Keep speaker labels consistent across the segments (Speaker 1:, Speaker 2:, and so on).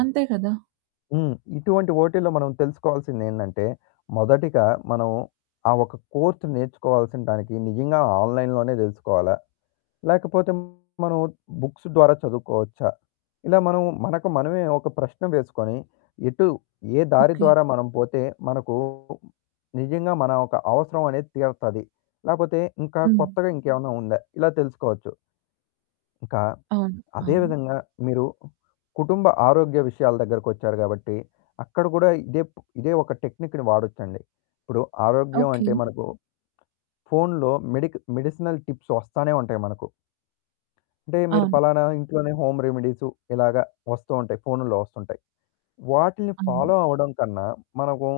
Speaker 1: అంతే కదా!
Speaker 2: హ్మ్. ఇటువంటి ఓటీలో మనం తెలుసుకోవాల్సిందేందంటే మొదటిగా మనం ఆ ఒక కోర్స్ నేర్చుకోవాల్సిన దానికి నిజంగా ఆన్లైన్‌లోనే తెలుసుకోవాలా? లేకపోతే మనం బుక్స్ ద్వారా చదువుకోవచ్చా? ఇలా మనం మనకు మనమే ఒక ప్రశ్న వేసుకొని ఎటు ఏ దారి
Speaker 1: ఓకే.
Speaker 2: ద్వారా మనం పోతే మనకు నిజంగా మన ఒక అవసరం అనేది తీరతది. లేపోతే ఇంకా
Speaker 1: హ్మ్.
Speaker 2: కొత్తగా ఇంకేవైనా ఉందా? ఇలా తెలుసుకోవచ్చు. ఇంకా,
Speaker 1: అవును,
Speaker 2: అదే
Speaker 1: అవును.
Speaker 2: విధంగా మీరు కుటుంబ ఆరోగ్య విషయాల దగ్గరకొచ్చారు గాబట్టి అక్కడ కూడా ఇదే ప్ ఇదే ఒక టెక్నిక్‌ని వాడొచ్చండి. ఇప్పుడు ఆరోగ్యం
Speaker 1: ఓకే.
Speaker 2: అంటే మనకు ఫోనులో మెడిక్ మెడిసినల్ టిప్స్ వస్తానే ఉంటాయి మనకు. అంటే మీరు
Speaker 1: అవును.
Speaker 2: పలానా ఇంట్లోనే హోమ్ రెమెడీసు ఇలాగ వస్తూ ఉంటాయి. ఫోనుల్లో వస్తూ ఉంటాయి. వాటిని
Speaker 1: అవును.
Speaker 2: ఫాలో అవ్వడం కన్నా మనకు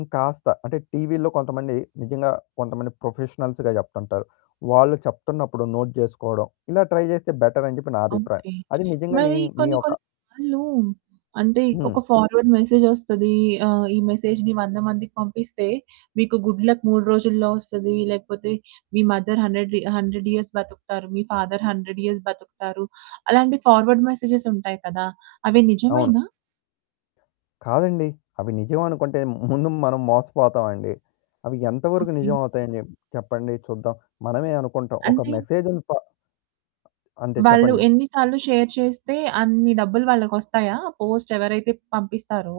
Speaker 2: ఇంకాస్త అంటే టీవీల్లో కొంతమంది నిజంగా కొంతమంది ప్రొఫెషనల్స్‌గా చెప్తుంటారు. వాళ్ళు చెప్తున్నప్పుడు నోట్ జేసుకోవడం ఇలా ట్రై చేస్తే బెటర్ అని చెప్పి నా అభిప్రాయం.
Speaker 1: ఓకే.
Speaker 2: అది నిజంగా నీ
Speaker 1: మరి
Speaker 2: మీ, మీ
Speaker 1: కొన్ని
Speaker 2: యొక
Speaker 1: కొన్ని సార్లు అంటే
Speaker 2: హ్మ్.
Speaker 1: ఒక ఫార్వర్డ్ మెసేజ్ వస్తది. ఆహ్, ఈ మెసేజ్‌ని 100 మందికి పంపిస్తే మీకు గుడ్ లక్ 3 రోజుల్లో వస్తది. లేకపోతే మీ మదర్ 100 రి 100 ఇయర్స్ బతుకుతారు. మీ ఫాదర్ 100 ఇయర్స్ బతుకుతారు. అలాంటి ఫార్వర్డ్ మెసేజెస్ ఉంటాయి కదా! అవి
Speaker 2: అవును.
Speaker 1: నిజమేనా?
Speaker 2: కాదండి. అవి నిజం అనుకుంటే ముందు మనం మోసపోతామండి. అవి ఎంతవరకు
Speaker 1: ఓకే.
Speaker 2: నిజం అవుతాయని చెప్ చెప్పండి చూద్దాం. మనమే అనుకుంటాం. ఒక
Speaker 1: అంటే?
Speaker 2: మెసేజుని ఫా అంటే
Speaker 1: వాళ్ళు
Speaker 2: చెప్పండి.
Speaker 1: ఎన్ని సార్లు షేర్ చేస్తే అన్ని డబ్బులు వాళ్ళకొస్తాయా? పోస్ట్ ఎవరైతే పంపిస్తారో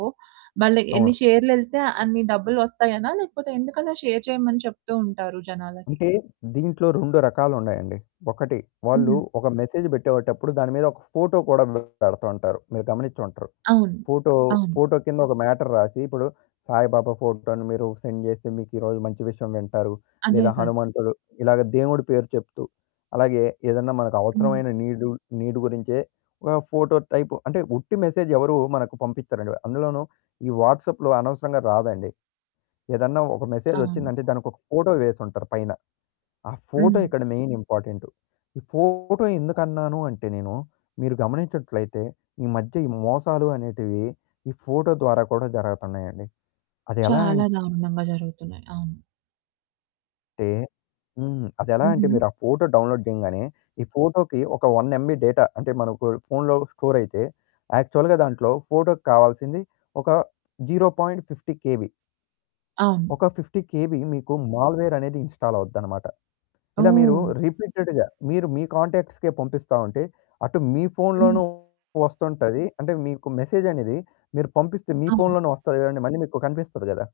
Speaker 1: వాళ్ళకి ఎన్ని
Speaker 2: అవును.
Speaker 1: షేర్లు యెళ్తే అన్ని డబ్బులొస్తాయనా? లేకపోతే ఎందుకలా షేర్ చేయమని చెప్తూ ఉంటారు జనాలకి?
Speaker 2: అంటే దీంట్లో 2 రకాలున్నాయండి. ఒకటి వాళ్ళు
Speaker 1: హుహు.
Speaker 2: ఒక మెసేజ్ పెట్టేటప్పుడు దాని మీద ఒక ఫోటో కూడా పెడతా ఉంటారు. మీరు గమనించ్చుంటరు.
Speaker 1: అవును,
Speaker 2: ఫోటో,
Speaker 1: అవును.
Speaker 2: ఫోటో కింద ఒక మ్యాటర్ రాసి, ఇప్పుడు సాయిబాబా ఫోటోను మీరు సెండ్ చేస్తే మీకు ఈరోజు మంచి విషయం వింటారు
Speaker 1: అదే
Speaker 2: లేదా
Speaker 1: కదా!
Speaker 2: హనుమంతుడు ఇలాగ దేవుడి పేరు చెప్తూ అలాగే ఏదన్నా మనకు
Speaker 1: హ్మ్.
Speaker 2: అవసరమైన నీడుల్ నీడ్ గురించే ఒక ఫోటో టైప్ అంటే ఉట్టి మెసేజ్ ఎవరూ మనకు పంపిచ్చరండి. అందులోనూ ఈ వాట్సాప్‌లో అనవసరంగా రాదండి. ఏదన్నా ఒక మెసేజ్ వచ్చిందంటే
Speaker 1: అవును.
Speaker 2: దానికొక ఫోటో వేసుంటారు పైన. ఆ ఫోటో
Speaker 1: హ్మ్.
Speaker 2: ఇక్కడ మెయిన్ ఇంపార్టెంటు. ఈ ఫోటో ఎందుకన్నాను అంటే నేను మీరు గమనించినట్లయితే ఈ మధ్య ఈ మోసాలు అనేటివి ఈ ఫోటో ద్వారా కూడా జరగతన్నాయండి. అది ఎలా
Speaker 1: చాలా
Speaker 2: అంటే
Speaker 1: దారుణంగా జరుగుతున్నాయి. అవును.
Speaker 2: హ్మ్. అది ఎలా అంటే
Speaker 1: హుహు.
Speaker 2: మీరు ఆ ఫోటో డౌన్లోడ్ జేయంగానే ఈ ఫోటోకి ఒక 1 ఎంబీ డేటా అంటే మనకు ఫోనులో స్టోర్ అయితే యాక్చువల్‌గా దాంట్లో ఫోటోకి కావాల్సింది ఒక 0.50 కేబీ.
Speaker 1: అవును.
Speaker 2: ఒక 50 కేబీ మీకు మాల్‌వేర్ అనేది ఇన్‌స్టాల్ అవుద్దనమాట. ఇలా మీరు
Speaker 1: ఓహ్!
Speaker 2: రిపీటెడ్‌గా మీరు మీ కాంటాక్ట్స్‌కే పంపిస్తా ఉంటే అటు మీ
Speaker 1: హ్మ్.
Speaker 2: ఫోనులోనూ వస్తుంటది. అంటే మీకు మెసేజ్ అనేది మీరు పంపిస్తే మీ
Speaker 1: అవును.
Speaker 2: ఫోనులోనే వస్తది చూడండి. మళ్ళీ మీకు కనిపిస్తది కదా!